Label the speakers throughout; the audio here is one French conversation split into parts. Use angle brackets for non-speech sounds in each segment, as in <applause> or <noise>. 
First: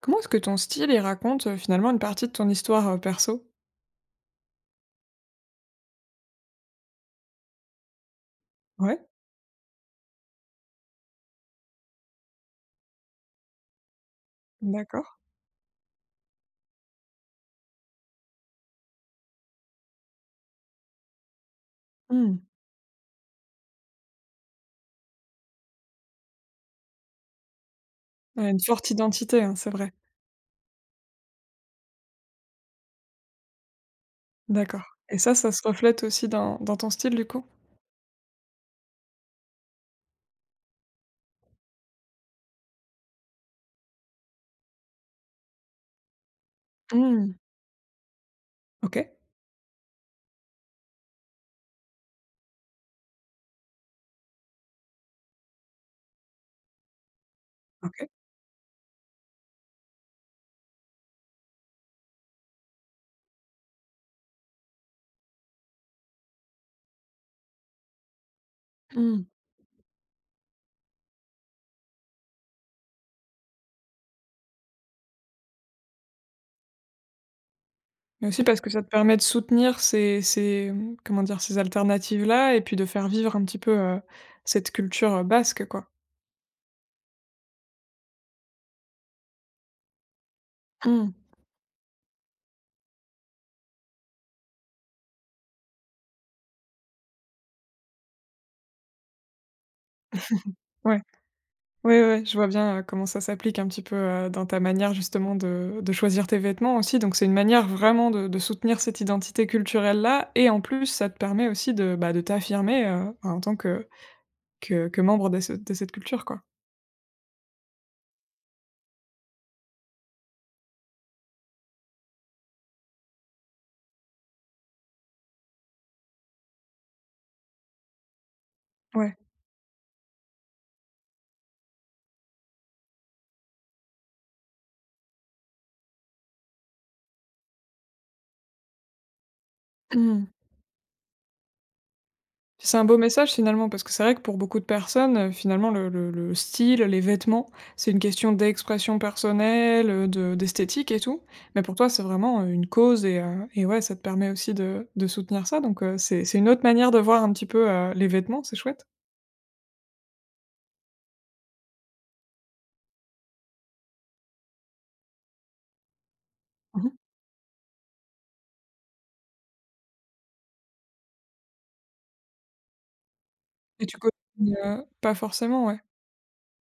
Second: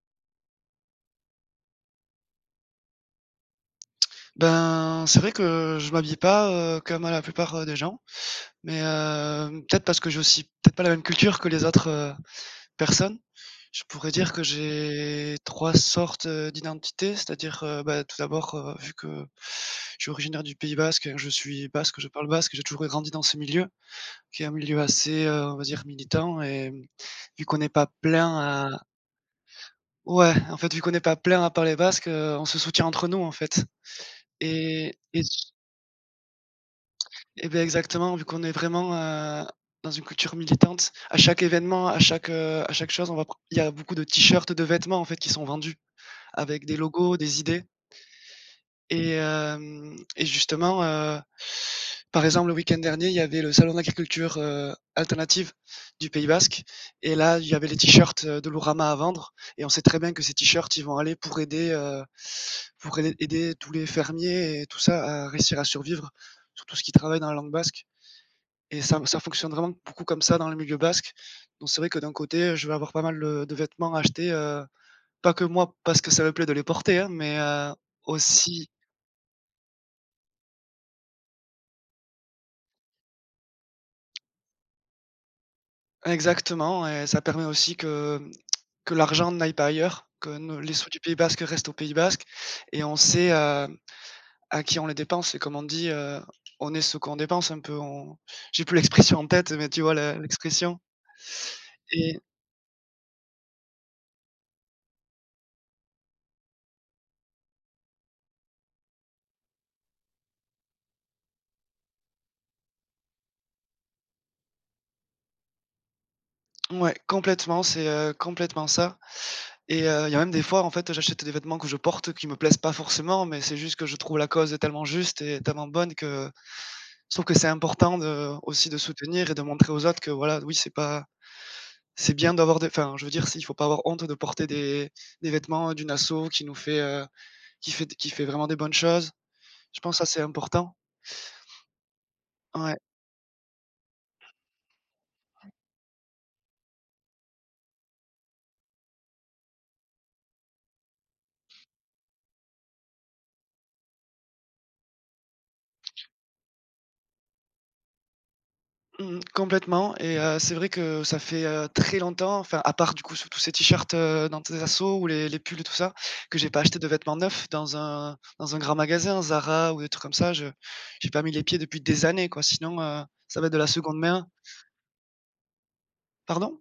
Speaker 1: Comment est-ce que ton style, il raconte, finalement une partie de ton histoire, perso?
Speaker 2: Ben, c'est vrai que je m'habille pas, comme, la plupart, des gens, mais
Speaker 1: Ouais,
Speaker 2: peut-être parce que j'ai aussi peut-être pas la même culture que les autres, personnes. Je pourrais Mmh. dire que
Speaker 1: d'accord.
Speaker 2: j'ai 3 sortes, d'identité, c'est-à-dire, bah, tout d'abord, vu que je suis originaire du Pays basque, je suis basque, je parle
Speaker 1: Mmh.
Speaker 2: basque, j'ai toujours grandi dans ce milieu, qui est un milieu assez, on va dire militant et mmh, vu qu'on n'est pas plein
Speaker 1: Ouais, une
Speaker 2: à
Speaker 1: forte identité, hein, c'est vrai.
Speaker 2: ouais, en fait, vu qu'on n'est pas plein à parler basque, on se soutient entre nous, en fait et
Speaker 1: D'accord et
Speaker 2: et
Speaker 1: ça se reflète aussi dans ton style, du coup?
Speaker 2: Et beh, exactement, vu qu'on est vraiment, dans une culture militante, à chaque événement, à chaque chose, on va pr il y a beaucoup de t-shirts, de vêtements, en fait, qui sont vendus avec des logos,
Speaker 1: Mmh.
Speaker 2: des idées
Speaker 1: OK,
Speaker 2: et hem et justement, par exemple, le week-end dernier, il y avait le salon d'agriculture l'agriculture, alternative du Pays basque. Et là, il y avait les
Speaker 1: OK.
Speaker 2: t-shirts, de l'Ourama à vendre et on sait très bien que ces t-shirts, ils vont aller pour aider, pour aider tous les fermiers et tout ça à réussir à survivre, surtout ceux qui travaillent dans la langue basque. Et ça
Speaker 1: Mmh.
Speaker 2: fonctionne vraiment beaucoup comme ça dans le milieu basque. Donc c'est vrai que d'un côté, je vais avoir pas mal, de vêtements achetés, pas que moi parce que ça me plaît de les porter, hein, mais,
Speaker 1: Mais aussi parce
Speaker 2: aussi
Speaker 1: que ça te permet de soutenir ces, mmh, comment dire? Ces alternatives-là et puis de faire vivre un petit peu, cette culture, basque, quoi.
Speaker 2: exactement. Et ça permet aussi que, mmh, que l'argent n'aille pas ailleurs, que ne les sous du Pays
Speaker 1: Mmh.
Speaker 2: basque restent au Pays basque et on sait, à qui on les dépense et comme on dit, on est ce qu'on dépense un peu, on j'ai plus l'expression en tête, mais tu vois le l'expression?
Speaker 1: Ouais. Oui, oui,
Speaker 2: Et
Speaker 1: oui, je vois bien, comment ça s'applique un petit peu, dans ta manière justement de choisir tes vêtements aussi. Donc c'est une manière vraiment de soutenir cette identité culturelle-là et en plus ça te permet aussi de, bah, de t'affirmer, en tant que que membre de ce de cette culture, quoi.
Speaker 2: ouais, complètement, c'est, complètement ça. Et il y a même des fois, en fait, j'achète des vêtements que je porte qui me plaisent pas forcément, mais c'est juste que je trouve la cause tellement juste et tellement bonne que je trouve que c'est important de aussi de
Speaker 1: Ouais.
Speaker 2: soutenir et de montrer aux autres que voilà, oui, c'est pas c'est bien d'avoir des enfin, je veux dire, si, il faut pas avoir honte de porter des vêtements d'une asso qui nous fait, qui fait qui fait vraiment des bonnes choses. Je pense que ça, c'est
Speaker 1: Mmh.
Speaker 2: important.
Speaker 1: Puis
Speaker 2: Ouais.
Speaker 1: c'est un beau message finalement, parce que c'est vrai que pour beaucoup de personnes, finalement le style, les vêtements, c'est une question d'expression personnelle, de d'esthétique et tout. Mais pour toi, c'est vraiment, une cause et ouais, ça te permet aussi de soutenir ça, donc c'est une autre manière de voir un petit peu, les vêtements, c'est chouette.
Speaker 2: Mmh, complètement et c'est vrai que ça fait, très longtemps, enfin, à part, du coup, sur tous ces t-shirts, dans tes assos ou les pulls et tout ça, que j'ai pas acheté de
Speaker 1: Mmh.
Speaker 2: vêtements neufs dans un grand magasin, Zara ou des trucs comme ça. Je j'ai pas mis les pieds depuis des années, quoi. Sinon, ça va être de la
Speaker 1: Et
Speaker 2: seconde
Speaker 1: tu
Speaker 2: main.
Speaker 1: cautionnes, pas forcément, ouais.
Speaker 2: Pardon?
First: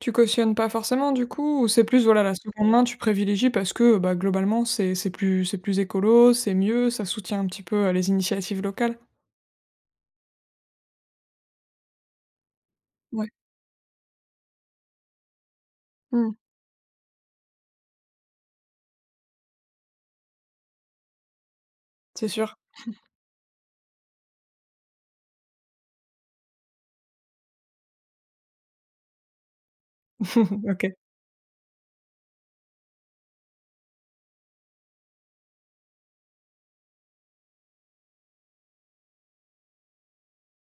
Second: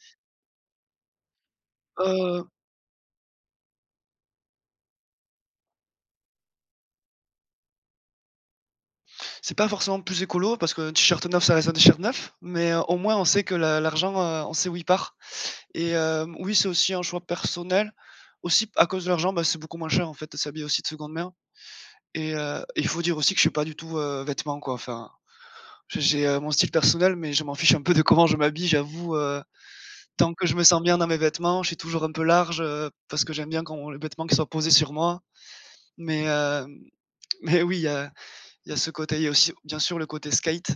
Speaker 1: Tu cautionnes pas forcément du coup? Ou c'est plus, voilà, la
Speaker 2: Heu,
Speaker 1: seconde main, tu privilégies parce que, bah, globalement, c'est plus écolo, c'est mieux, ça soutient un petit peu, les initiatives locales?
Speaker 2: c'est pas forcément plus écolo parce qu'un t-shirt neuf, ça reste un t-shirt neuf, mais au moins on
Speaker 1: Ouais.
Speaker 2: sait que la l'argent, on sait où il part et
Speaker 1: Mmh.
Speaker 2: oui, c'est aussi un choix personnel. Aussi, à cause de l'argent, bah, c'est beaucoup moins cher, en fait, de s'habiller aussi de seconde main.
Speaker 1: C'est
Speaker 2: Et
Speaker 1: sûr.
Speaker 2: il faut dire aussi que je suis pas du tout, vêtements, quoi. Enfin, j'ai mon style personnel, mais je m'en fiche un peu de comment je m'habille, j'avoue, tant que je me
Speaker 1: <laughs>
Speaker 2: sens
Speaker 1: OK,
Speaker 2: bien dans mes vêtements, je suis toujours un peu large, parce que j'aime bien quand les vêtements qui soient posés sur moi. Mais <laughs> mais oui, il y a ce côté. Il y a aussi, bien sûr, le côté skate.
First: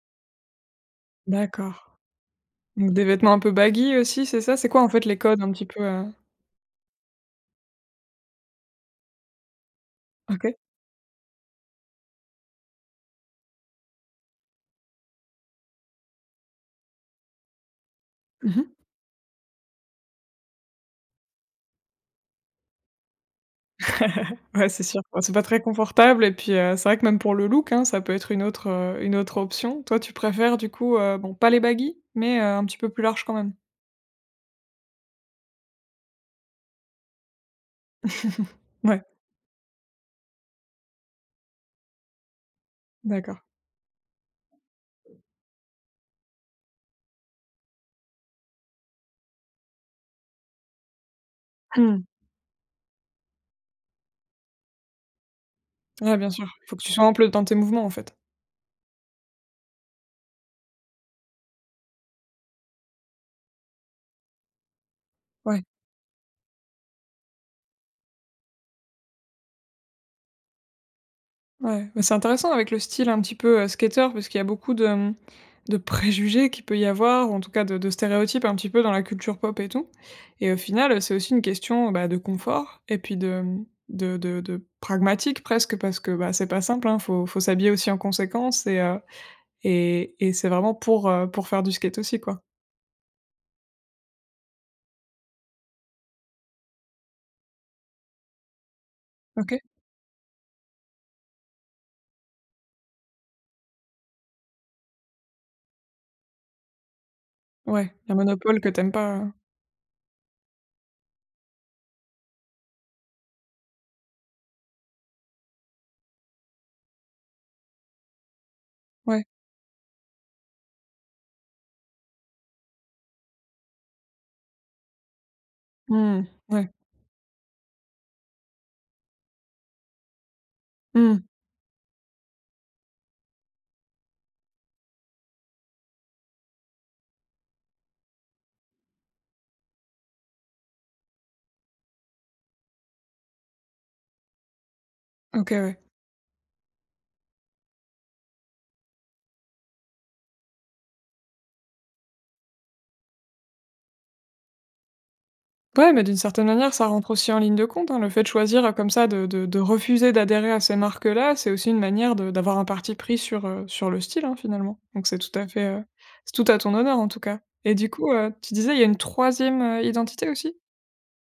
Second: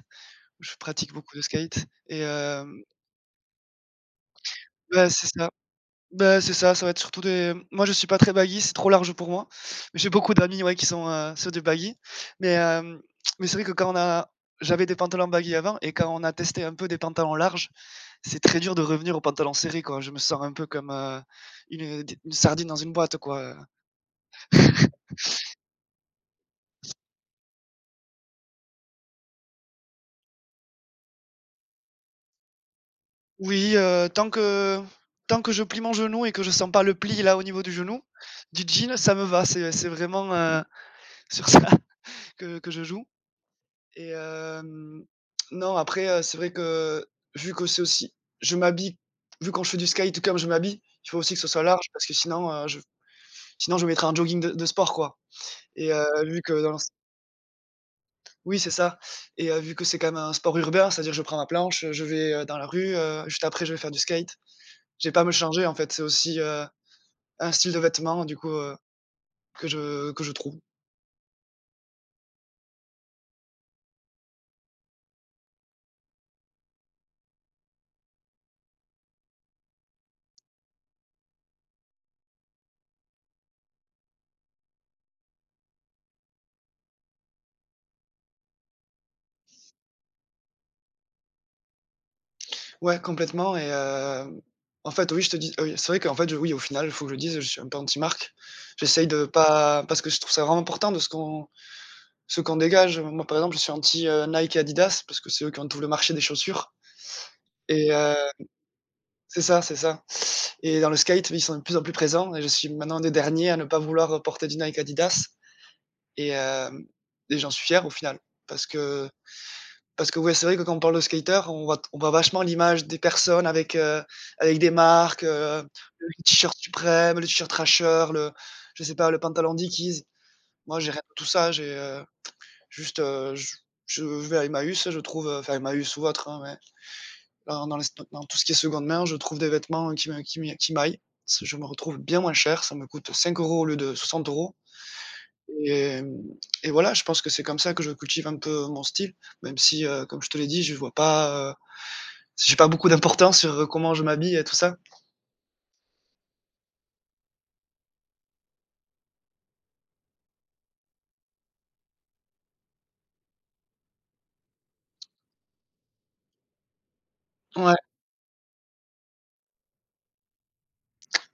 Speaker 2: Je pratique beaucoup de skate
Speaker 1: d'accord.
Speaker 2: et hem
Speaker 1: Donc des vêtements un peu baggy aussi, c'est ça? C'est quoi en fait
Speaker 2: ouais,
Speaker 1: les
Speaker 2: c'est
Speaker 1: codes
Speaker 2: ça.
Speaker 1: un petit peu,
Speaker 2: Bah, c'est ça, ça va être surtout des moi je suis pas très baggy, c'est trop large pour moi. Mais j'ai beaucoup
Speaker 1: OK.
Speaker 2: d'amis, ouais, qui sont, sur du baggy, mais mais c'est vrai que quand on a j'avais des pantalons baggy avant et quand on a testé un peu des pantalons larges, c'est très
Speaker 1: Mmh.
Speaker 2: dur de revenir aux pantalons serrés, quoi. Je me sens un peu comme, une sardine dans une boîte, quoi.
Speaker 1: Ouais, c'est sûr. Bah, c'est pas très confortable et puis, c'est vrai que même pour le look, hein, ça peut être une autre option. Toi, tu préfères du coup, bon pas les baggy, mais, un petit peu plus large quand même?
Speaker 2: Oui, tant que je plie mon genou et que je sens pas le pli, là, au niveau du genou, du jean,
Speaker 1: Ouais,
Speaker 2: ça me va. C'est vraiment, sur ça <laughs> que je joue.
Speaker 1: d'accord.
Speaker 2: Et non, après, c'est vrai que vu que c'est aussi je m'habille vu quand je fais du skate, tout comme je m'habille, il faut aussi que ce soit large parce
Speaker 1: Mmh.
Speaker 2: que sinon, je sinon je mettrais un jogging de sport, quoi. Et
Speaker 1: Ouais, bien
Speaker 2: vu
Speaker 1: sûr.
Speaker 2: que dans
Speaker 1: Faut
Speaker 2: le
Speaker 1: que tu sois ample dans tes mouvements en fait.
Speaker 2: oui, c'est ça et vu que c'est quand même un sport urbain, c'est-à-dire je prends ma planche, je vais, dans la rue, juste après je vais faire du skate. J'ai pas à me
Speaker 1: Ouais.
Speaker 2: changer en fait, c'est aussi, un style de vêtement du coup, que je trouve.
Speaker 1: Ouais, mais c'est intéressant avec le style un petit peu, skater parce qu'il y a beaucoup de, mmh, de préjugés qu'il peut y avoir ou en tout cas de stéréotypes un petit peu dans la culture pop et tout et au final, c'est aussi une question, bah, de confort et puis de, mmh, de pragmatique presque parce que, bah, c'est pas simple, hein, faut s'habiller aussi en conséquence et c'est vraiment pour faire du skate aussi, quoi.
Speaker 2: Ouais, complètement et en fait, oui, je te dis oui, c'est vrai qu'en fait, oui, au final, il faut que je le dise, je suis un peu anti-marque. J'essaye de
Speaker 1: OK.
Speaker 2: pas parce que je trouve ça vraiment important de ce qu'on dégage. Moi, par exemple, je suis anti, Nike et Adidas parce que c'est eux qui ont tout le marché des chaussures et
Speaker 1: Ouais, il un monopole que t'aimes pas,
Speaker 2: c'est ça et dans le skate, ils sont de plus en plus présents et je suis maintenant un des derniers à ne pas vouloir porter du Nike Adidas et hem et j'en suis fier au final. Parce que
Speaker 1: ouais.
Speaker 2: parce que ouais, c'est vrai que quand on parle de skater, on voit vachement l'image des personnes avec, avec des marques, le
Speaker 1: Mmh.
Speaker 2: t-shirt
Speaker 1: Ouais.
Speaker 2: Supreme, le t-shirt Thrasher, le je sais pas, le pantalon Dickies. Moi, j'ai rien de
Speaker 1: Mmh.
Speaker 2: tout ça, j'ai, juste, je vais à Emmaüs, je trouve, enfin Emmaüs ou autre, hein, ouais, dans dans les dans tout ce qui est seconde main, je trouve des vêtements qui m'aillent. Ce je me retrouve bien moins cher, ça me coûte 5 euros au lieu de 60 euros
Speaker 1: OK, ouais.
Speaker 2: et et voilà, je pense que c'est comme ça que je cultive un peu mon style, même si, comme je te l'ai dit, je vois pas, j'ai pas beaucoup d'importance sur, comment je m'habille et tout ça.
Speaker 1: Ouais, mais d'une certaine manière, ça rentre aussi en ligne de compte, hein. Le fait de choisir, comme ça, de refuser d'adhérer à ces marques-là, c'est aussi une manière de d'avoir un parti pris sur, sur le style, hein, finalement. Donc c'est tout à fait, c'est tout à ton honneur, en tout cas. Et
Speaker 2: Ouais.
Speaker 1: du coup, tu disais, il y a une troisième e identité aussi?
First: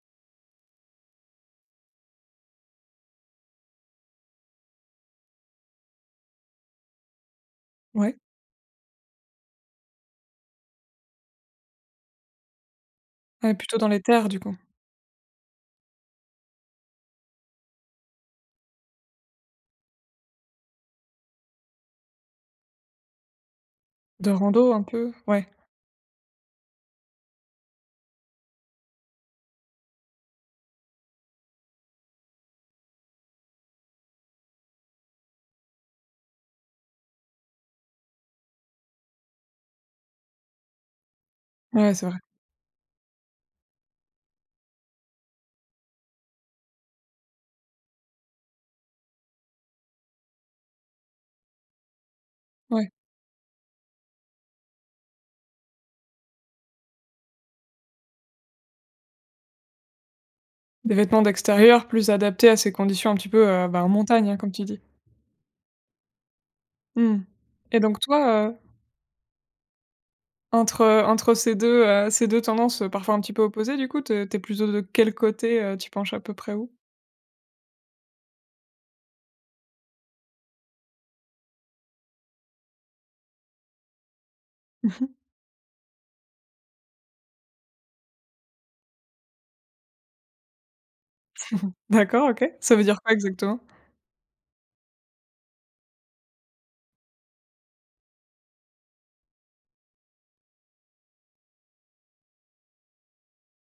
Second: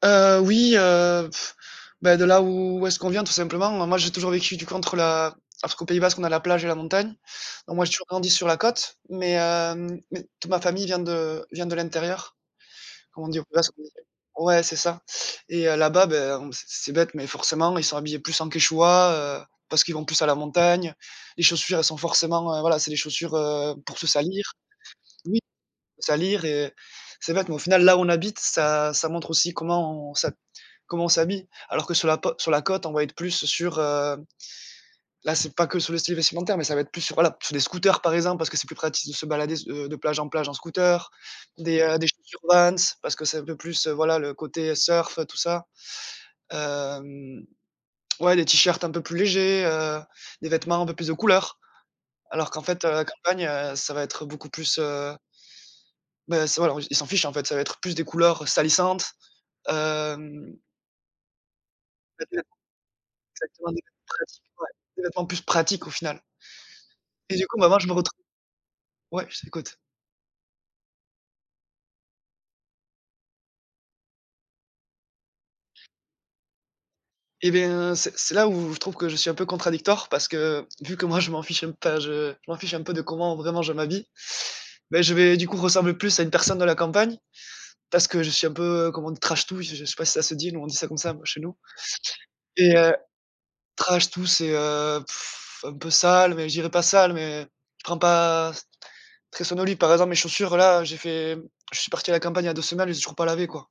Speaker 2: Oui, bah, de là où où est-ce qu'on vient tout simplement. Moi, j'ai toujours vécu du coup entre la parce qu'au Pays Basque, on a la plage et la montagne. Donc moi, j'ai toujours
Speaker 1: Ouais.
Speaker 2: grandi sur la côte, mais mais toute ma famille vient de l'intérieur. Comme on dit au Pays
Speaker 1: Ouais,
Speaker 2: Basque,
Speaker 1: plutôt
Speaker 2: on
Speaker 1: dans
Speaker 2: dit
Speaker 1: les terres, du coup.
Speaker 2: ouais, c'est ça. Et là-bas, ben, on c'est bête, mais forcément, ils sont habillés plus en quechua, parce qu'ils vont plus à la montagne. Les chaussures, elles sont forcément, voilà, c'est des chaussures, pour se
Speaker 1: De
Speaker 2: salir.
Speaker 1: rando, un peu?
Speaker 2: Oui.
Speaker 1: Ouais.
Speaker 2: Salir et c'est bête, mais au final, là où on habite, ça montre aussi comment on s'ha comment on s'habille. Alors que sur la côte, on va être plus sur, là, c'est pas que sur le style vestimentaire, mais ça va être plus sur, voilà, sur des scooters, par exemple, parce que c'est plus pratique de se balader s de plage en plage en scooter,
Speaker 1: Ouais,
Speaker 2: des
Speaker 1: c'est vrai.
Speaker 2: chaussures Vans parce que c'est un peu plus, voilà, le côté surf, tout ça. Hem, ouais, des t-shirts un peu plus légers, des vêtements un peu plus de couleurs. Alors qu'en fait,
Speaker 1: Ouais.
Speaker 2: à la campagne, ça va être beaucoup plus, bah, c'est voilà, ils s'en fichent, en fait, ça va être plus des couleurs salissantes, Hem,
Speaker 1: Des vêtements d'extérieur plus
Speaker 2: <unintelligible> vêtements
Speaker 1: adaptés à ces conditions un petit peu,
Speaker 2: exactement, des
Speaker 1: bah, en
Speaker 2: vêtements
Speaker 1: montagne, hein,
Speaker 2: pratiques,
Speaker 1: comme tu
Speaker 2: ouais,
Speaker 1: dis.
Speaker 2: des vêtements plus pratiques au final
Speaker 1: Mmh.
Speaker 2: et du coup, maintenant
Speaker 1: Et
Speaker 2: je me
Speaker 1: donc
Speaker 2: retrouve
Speaker 1: toi, euh,
Speaker 2: ouais, je t'écoute
Speaker 1: entre, entre ces deux ces 2 tendances, parfois un petit peu opposées du coup, t'es tu plutôt de quel côté, tu penches à peu près où?
Speaker 2: et bien, c'est là où je trouve que je suis un peu contradictoire parce que vu que moi je m'en fiche un pas je je m'en fiche un peu de comment vraiment je m'habille, beh, je vais
Speaker 1: <laughs>
Speaker 2: du coup ressembler plus à une personne de la campagne parce que je suis un peu, comment on dit? «Trash-tout», je sais pas si ça se dit? Nous on dit ça comme ça, chez nous
Speaker 1: D'accord, OK.
Speaker 2: et
Speaker 1: Ça veut dire quoi exactement?
Speaker 2: trash-tout c'est, un peu sale mais je dirais pas sale mais je prends pas Très sonolux. Par exemple, mes chaussures là, j'ai fait je suis parti à la campagne il y a 2 semaines, elles étaient toujours pas lavées quoi.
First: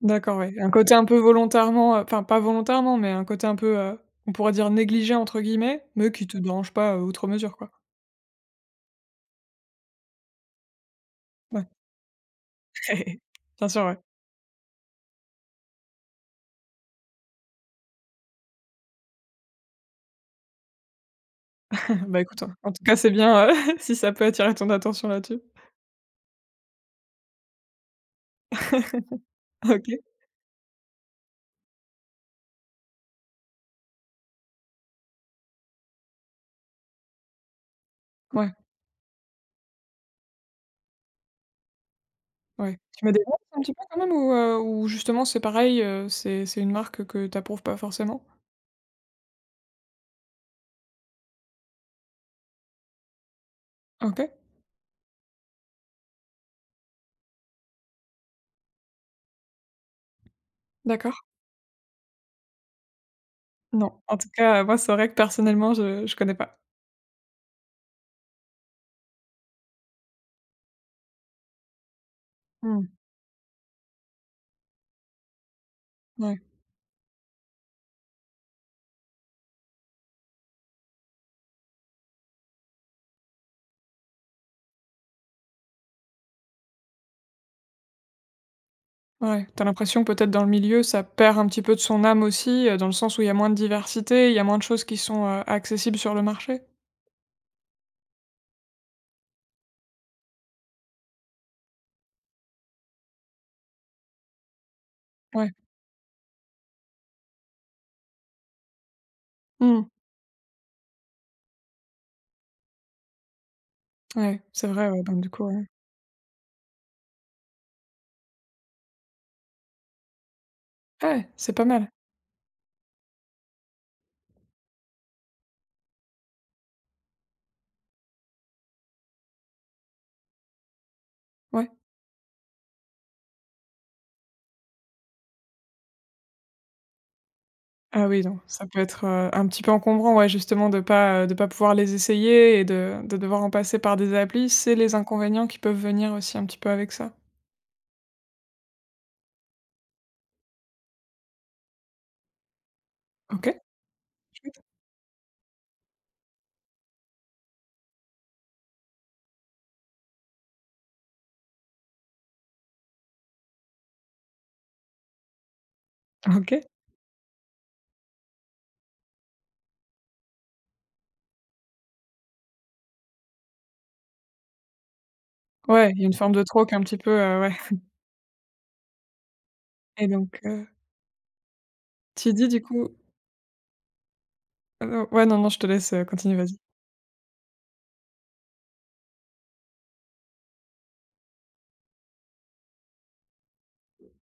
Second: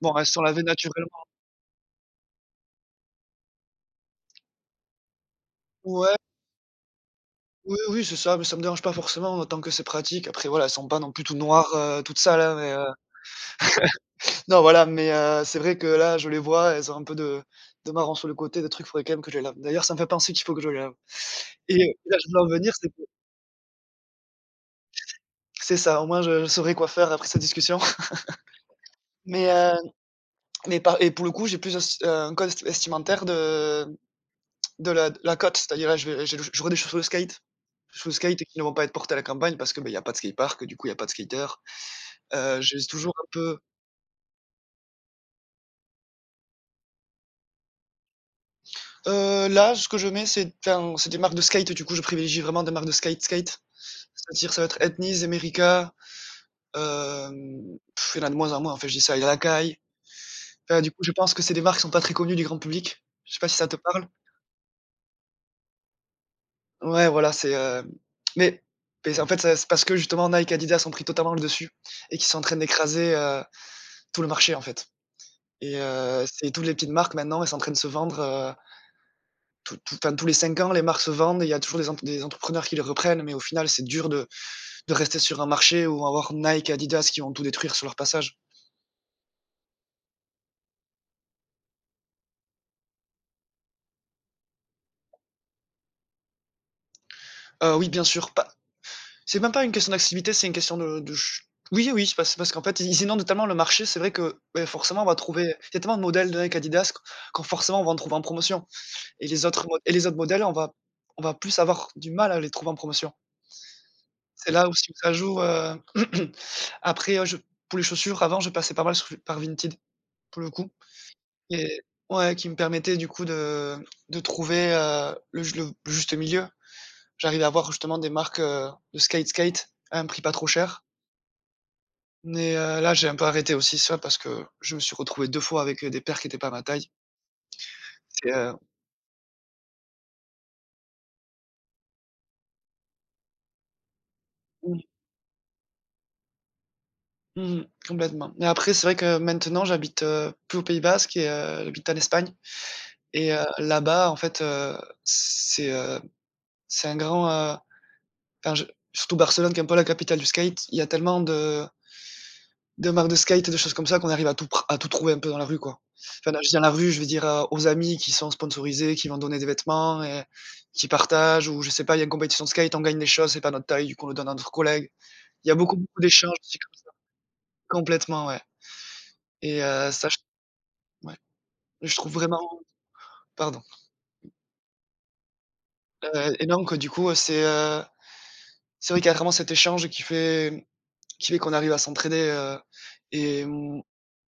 Speaker 2: Bon, elles se
Speaker 1: D'accord,
Speaker 2: sont
Speaker 1: ouais.
Speaker 2: lavées
Speaker 1: Un côté un peu
Speaker 2: naturellement.
Speaker 1: volontairement, enfin pas volontairement, mais un côté un peu, on pourrait dire «négligé» entre guillemets, mais
Speaker 2: Ouais,
Speaker 1: qui te dérange pas, outre mesure quoi?
Speaker 2: oui, oui, c'est ça, mais ça me dérange pas forcément tant que c'est pratique. Après voilà, elles sont pas non plus toutes
Speaker 1: Ouais.
Speaker 2: noires, toutes sales, hein,
Speaker 1: <laughs> Bien sûr, ouais.
Speaker 2: non voilà, c'est vrai que là, je les vois, elles ont un peu de marron sur le côté, des trucs, faudrait quand même que je les lave. D'ailleurs, ça me fait penser qu'il faut que je les lave
Speaker 1: <laughs>
Speaker 2: là,
Speaker 1: Bah,
Speaker 2: je voulais
Speaker 1: écoute,
Speaker 2: en
Speaker 1: en
Speaker 2: venir,
Speaker 1: tout cas, c'est bien, <laughs> si ça peut attirer ton attention là-dessus.
Speaker 2: c'est ça, au moins je saurai quoi faire après cette discussion. <laughs> Mais,
Speaker 1: <laughs>
Speaker 2: heu,
Speaker 1: OK.
Speaker 2: mais par et pour le coup, j'ai plus un code st vestimentaire de la côte, c'est-à-dire là, je vais je des chaussures de skate. Chaussures de skate
Speaker 1: Ouais,
Speaker 2: qui ne vont pas être portées à la campagne parce que, bah, il y a pas de skatepark, du coup, il y a pas de skateurs.
Speaker 1: ouais.
Speaker 2: J'ai
Speaker 1: Tu mets
Speaker 2: toujours
Speaker 1: des
Speaker 2: un
Speaker 1: marques
Speaker 2: peu,
Speaker 1: un petit peu quand même ou justement c'est pareil, c'est une marque que tu approuves pas forcément?
Speaker 2: là, ce que je mets, c'est des marques de skate, du coup, je privilégie vraiment des marques de skate, skate.
Speaker 1: OK.
Speaker 2: C'est-à-dire, ça va être Etnies, Emerica, hem, il y en a de moins en moins, en fait, je dis ça, il y a Lakai. Enfin, du coup, je
Speaker 1: D'accord.
Speaker 2: pense que c'est des marques qui sont pas très connues du grand public. Je sais pas si ça te
Speaker 1: Non.
Speaker 2: parle?
Speaker 1: En tout cas, moi, c'est vrai que personnellement, je connais pas.
Speaker 2: Ouais, voilà, c'est, hem, mais mais en fait, ça c'est parce que justement Nike, Adidas ont pris totalement le dessus et qu'ils sont en train
Speaker 1: Mmh.
Speaker 2: d'écraser tout le marché, en fait.
Speaker 1: Ouais,
Speaker 2: C'est toutes les petites marques maintenant, elles sont en train de se vendre, tous les 5 ans, les marques se vendent, il y a toujours des entrepreneurs qui les reprennent, mais au final, c'est dur de rester sur un marché où on va avoir Nike et Adidas qui vont tout détruire sur leur passage.
Speaker 1: ouais. T'as l'impression que peut-être dans le milieu, ça perd un petit peu de son âme aussi, dans le sens où il y a moins de diversité, il y a moins de choses qui sont, accessibles sur le marché?
Speaker 2: Oui, bien sûr, pas c'est même pas une question d'activité, c'est une question de ch oui, oui, c'est parce qu'en fait, ils inondent tellement le marché, c'est vrai que, beh, forcément, on va trouver,
Speaker 1: Ouais.
Speaker 2: il y a tellement de modèles de Nike, Adidas q quand forcément, on va en trouver en promotion.
Speaker 1: Mmh.
Speaker 2: Et les autres modèles, on va plus avoir du mal à les trouver en promotion.
Speaker 1: Ouais,
Speaker 2: C'est là
Speaker 1: c'est vrai,
Speaker 2: aussi où si
Speaker 1: ouais,
Speaker 2: ça
Speaker 1: donc du
Speaker 2: joue,
Speaker 1: coup, ouais.
Speaker 2: <clears throat> après, je pour les chaussures, avant, je passais pas mal sur par Vinted, pour le coup.
Speaker 1: Ouais, c'est pas
Speaker 2: Et
Speaker 1: mal.
Speaker 2: ouais, qui me permettait du coup de trouver, heu, le juste milieu. J'arrivais à avoir justement des marques, de skate skate à un prix pas trop cher,
Speaker 1: Ouais.
Speaker 2: mais là, j'ai un peu arrêté aussi ça parce que je me suis retrouvé 2 fois avec, des paires qui étaient pas à ma taille.
Speaker 1: Ah oui,
Speaker 2: C'est,
Speaker 1: donc ça peut être, un petit peu encombrant, ouais, justement de pas pouvoir les essayer et de devoir en passer par des applis. C'est
Speaker 2: mmh,
Speaker 1: les inconvénients qui peuvent venir aussi un petit peu avec ça.
Speaker 2: mmh mh, Complètement, mais après, c'est vrai que maintenant, j'habite, plus au Pays basque et j'habite en Espagne et
Speaker 1: OK,
Speaker 2: là-bas, en fait, c'est, heu c'est un grand, enfin je surtout Barcelone qui est un peu la capitale du skate, il y a tellement de marques de skate et de choses comme ça qu'on arrive à tout trouver un peu dans la rue, quoi. Enfin, là, je dis dans
Speaker 1: OK.
Speaker 2: la rue, je veux dire, aux amis qui sont sponsorisés, qui vont donner des vêtements et qui partagent, ou je sais pas, il y a une compétition de skate, on gagne des choses, c'est pas notre taille, du coup on le donne à notre collègue. Il y a beaucoup,
Speaker 1: Ouais, il
Speaker 2: beaucoup
Speaker 1: y a une forme
Speaker 2: d'échanges
Speaker 1: de
Speaker 2: aussi.
Speaker 1: troc un petit peu, ouais.
Speaker 2: Complètement, ouais. et
Speaker 1: Et
Speaker 2: ça je
Speaker 1: donc
Speaker 2: Ouais, je trouve
Speaker 1: tu
Speaker 2: vraiment
Speaker 1: dis du coup
Speaker 2: pardon,
Speaker 1: ouais, non, non, je te laisse, continuer, vas-y.
Speaker 2: donc du coup, c'est vrai qu'il y a vraiment cet échange qui fait qu'on arrive à s'entraider, et mmh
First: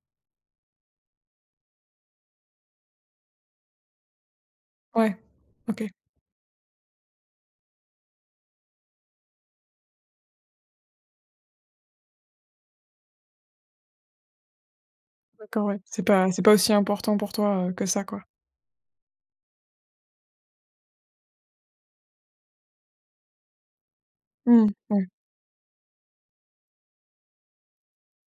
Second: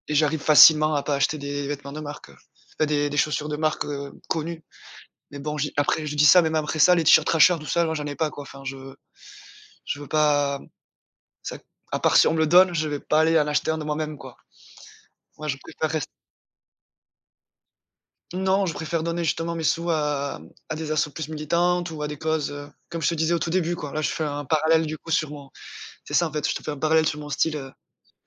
Speaker 2: et j'arrive facilement à pas acheter des vêtements de marque, heu, des chaussures de marque, connues.
Speaker 1: Ouais,
Speaker 2: Mais bon, j'ai
Speaker 1: OK,
Speaker 2: après je dis ça, même après ça, les t-shirts Thrasher tout ça, moi j'en ai pas quoi. Je veux pas ça, à part si on me le donne, je vais pas aller en acheter un de moi-même quoi. Moi je
Speaker 1: d'accord, ouais.
Speaker 2: préfère
Speaker 1: C'est
Speaker 2: rest
Speaker 1: pas c'est pas aussi important pour toi, que ça, quoi.
Speaker 2: Non, je préfère donner justement mes sous à des assauts plus militantes ou à des causes, comme je te disais au tout début quoi. Là je fais un
Speaker 1: Mmh,
Speaker 2: parallèle du
Speaker 1: ouais,
Speaker 2: coup sur mon C'est ça, en fait, je te fais un parallèle sur mon style,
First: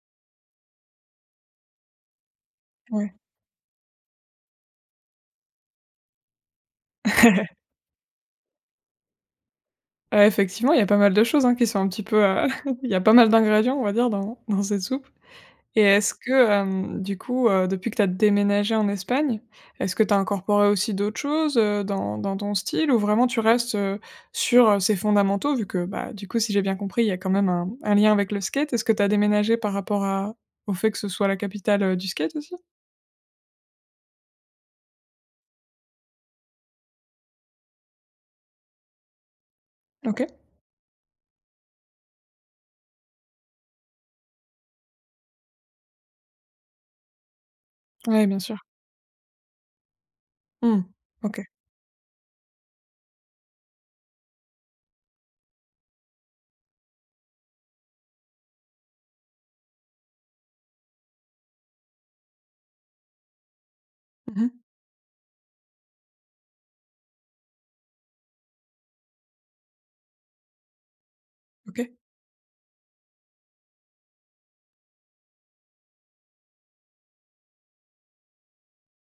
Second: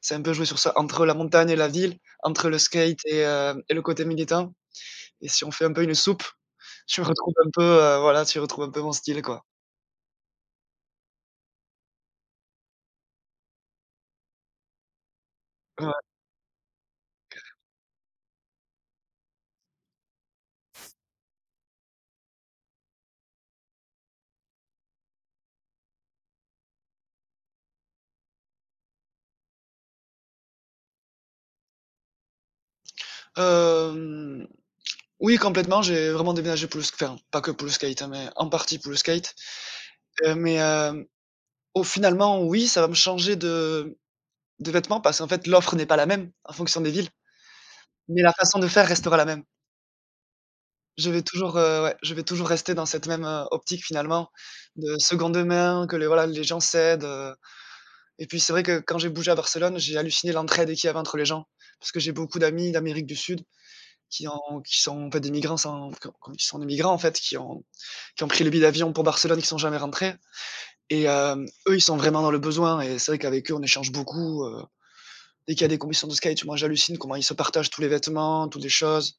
Speaker 2: c'est un peu jouer sur ça, entre la montagne et la ville, entre le skate
Speaker 1: ouais.
Speaker 2: et le côté militant. Et si on fait un peu une soupe,
Speaker 1: <laughs>
Speaker 2: tu retrouves un peu mon style, quoi.
Speaker 1: Ouais, effectivement, il y a pas mal de choses, hein, qui sont un petit peu, <laughs> il y a pas mal d'ingrédients, on va dire, dans cette soupe. Et
Speaker 2: Ouais.
Speaker 1: est-ce que, du coup, depuis que tu as déménagé en Espagne, est-ce que tu as incorporé aussi d'autres choses, dans ton style ou vraiment tu restes, sur, ces fondamentaux? Vu que, bah, du coup, si j'ai bien compris, il y a quand même un lien avec le skate. Est-ce que tu as déménagé par rapport à au fait que ce soit la capitale, du skate aussi?
Speaker 2: Hem, oui, complètement, j'ai vraiment déménagé pour le sk enfin, pas que pour le skate, hein, mais en partie pour le skate,
Speaker 1: OK.
Speaker 2: heu, mais hem, oh, finalement, oui, ça va me changer de vêtements parce qu'en fait, l'offre n'est pas la même en fonction des villes, mais
Speaker 1: Ouais,
Speaker 2: la
Speaker 1: bien sûr.
Speaker 2: façon de faire restera la même.
Speaker 1: Mmh.
Speaker 2: Je vais
Speaker 1: OK.
Speaker 2: toujours, ouais, je vais toujours rester dans cette même, optique, finalement, de seconde main, que les voilà, les gens s'aident, et puis, c'est vrai que quand j'ai bougé à Barcelone, j'ai halluciné l'entraide qu'il y avait entre les gens parce que j'ai beaucoup d'amis d'Amérique du Sud. Qui
Speaker 1: Mmh.
Speaker 2: ont qui sont en fait des migrants sans qui ont Qui sont des migrants en fait, qui ont pris le billet d'avion pour Barcelone, qui sont jamais rentrés, eux, ils
Speaker 1: OK.
Speaker 2: sont vraiment dans le besoin et c'est vrai qu'avec eux, on échange beaucoup, dès qu'il y a des compétitions de skate, moi, j'hallucine comment ils se partagent tous les vêtements, toutes les choses.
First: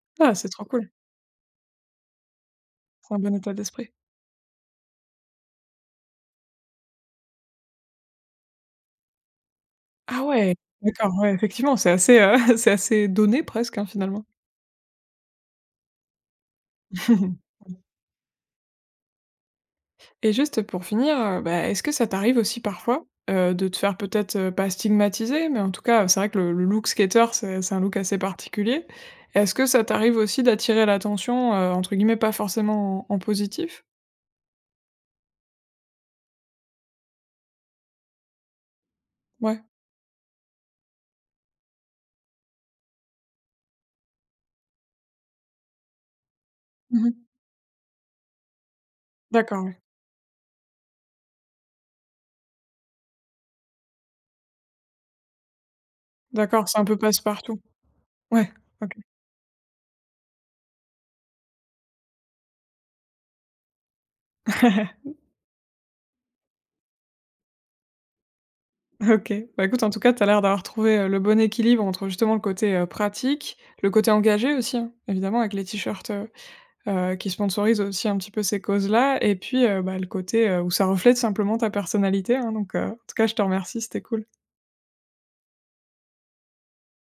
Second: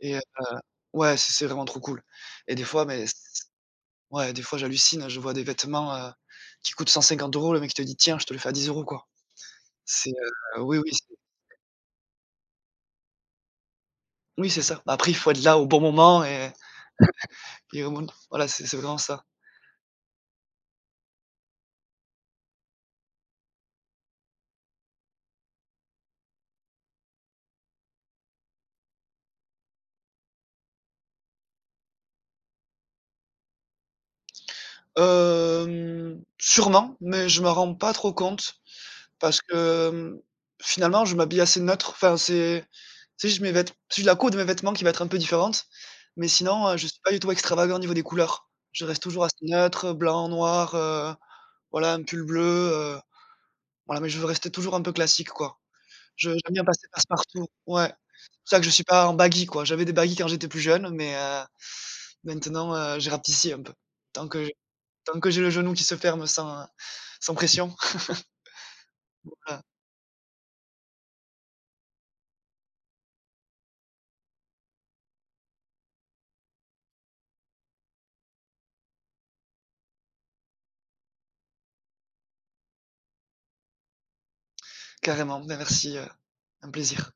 Speaker 2: et heu,
Speaker 1: Ah, c'est trop cool.
Speaker 2: ouais, c'est vraiment trop cool. et des fois, mais
Speaker 1: C'est un bon état d'esprit.
Speaker 2: Ouais, des fois, j'hallucine, je vois des vêtements, qui coûtent 150 euros, le mec, il te dit: «Tiens, je te le fais à 10 € quoi. C'est,
Speaker 1: Ah ouais!
Speaker 2: oui,
Speaker 1: D'accord, ouais, effectivement, c'est assez, <laughs> c'est assez donné presque, hein, finalement.
Speaker 2: oui, c'est ça. Après, il faut être là au bon moment et
Speaker 1: <laughs>
Speaker 2: et au bon voilà, c'est vraiment ça.
Speaker 1: Et juste pour finir, bah, est-ce que ça t'arrive aussi parfois, de te faire peut-être, pas stigmatiser, mais en tout cas, c'est vrai que le look skater, c'est un look assez particulier. Est-ce que ça t'arrive aussi d'attirer l'attention, entre guillemets, pas forcément en en positif?
Speaker 2: Sûrement, mais je m'en rends pas trop compte parce que,
Speaker 1: Ouais.
Speaker 2: finalement, je m'habille assez neutre. C'est juste la couleur de mes vêtements qui va être un peu différente, mais sinon, je suis pas
Speaker 1: Mmh.
Speaker 2: du tout extravagant au niveau des couleurs. Je reste toujours assez
Speaker 1: D'accord, ouais.
Speaker 2: neutre, blanc, noir, voilà, un pull bleu, voilà, mais je veux rester toujours un peu classique, quoi. Je J'aime bien
Speaker 1: D'accord, c'est un
Speaker 2: passer
Speaker 1: peu
Speaker 2: passe-partout.
Speaker 1: passe-partout.
Speaker 2: Ouais. C'est pour
Speaker 1: Ouais,
Speaker 2: ça que je suis
Speaker 1: OK.
Speaker 2: pas en baggy, quoi. J'avais des baggy quand j'étais plus jeune, mais maintenant, j'ai rapetissi un peu. Tant que
Speaker 1: <laughs>
Speaker 2: Tant que j'ai le genou qui se ferme sans pression,
Speaker 1: OK.
Speaker 2: voilà,
Speaker 1: Bah, écoute, en tout cas, tu as l'air d'avoir trouvé, le bon équilibre entre justement le côté, pratique, le côté engagé aussi, hein, évidemment avec les t-shirts, heu, qui sponsorise aussi un petit peu ces causes-là et puis, bah, le côté, où ça reflète simplement ta personnalité, hein, donc en tout cas je te remercie, c'était cool.
Speaker 2: carrément. Ben merci, un plaisir.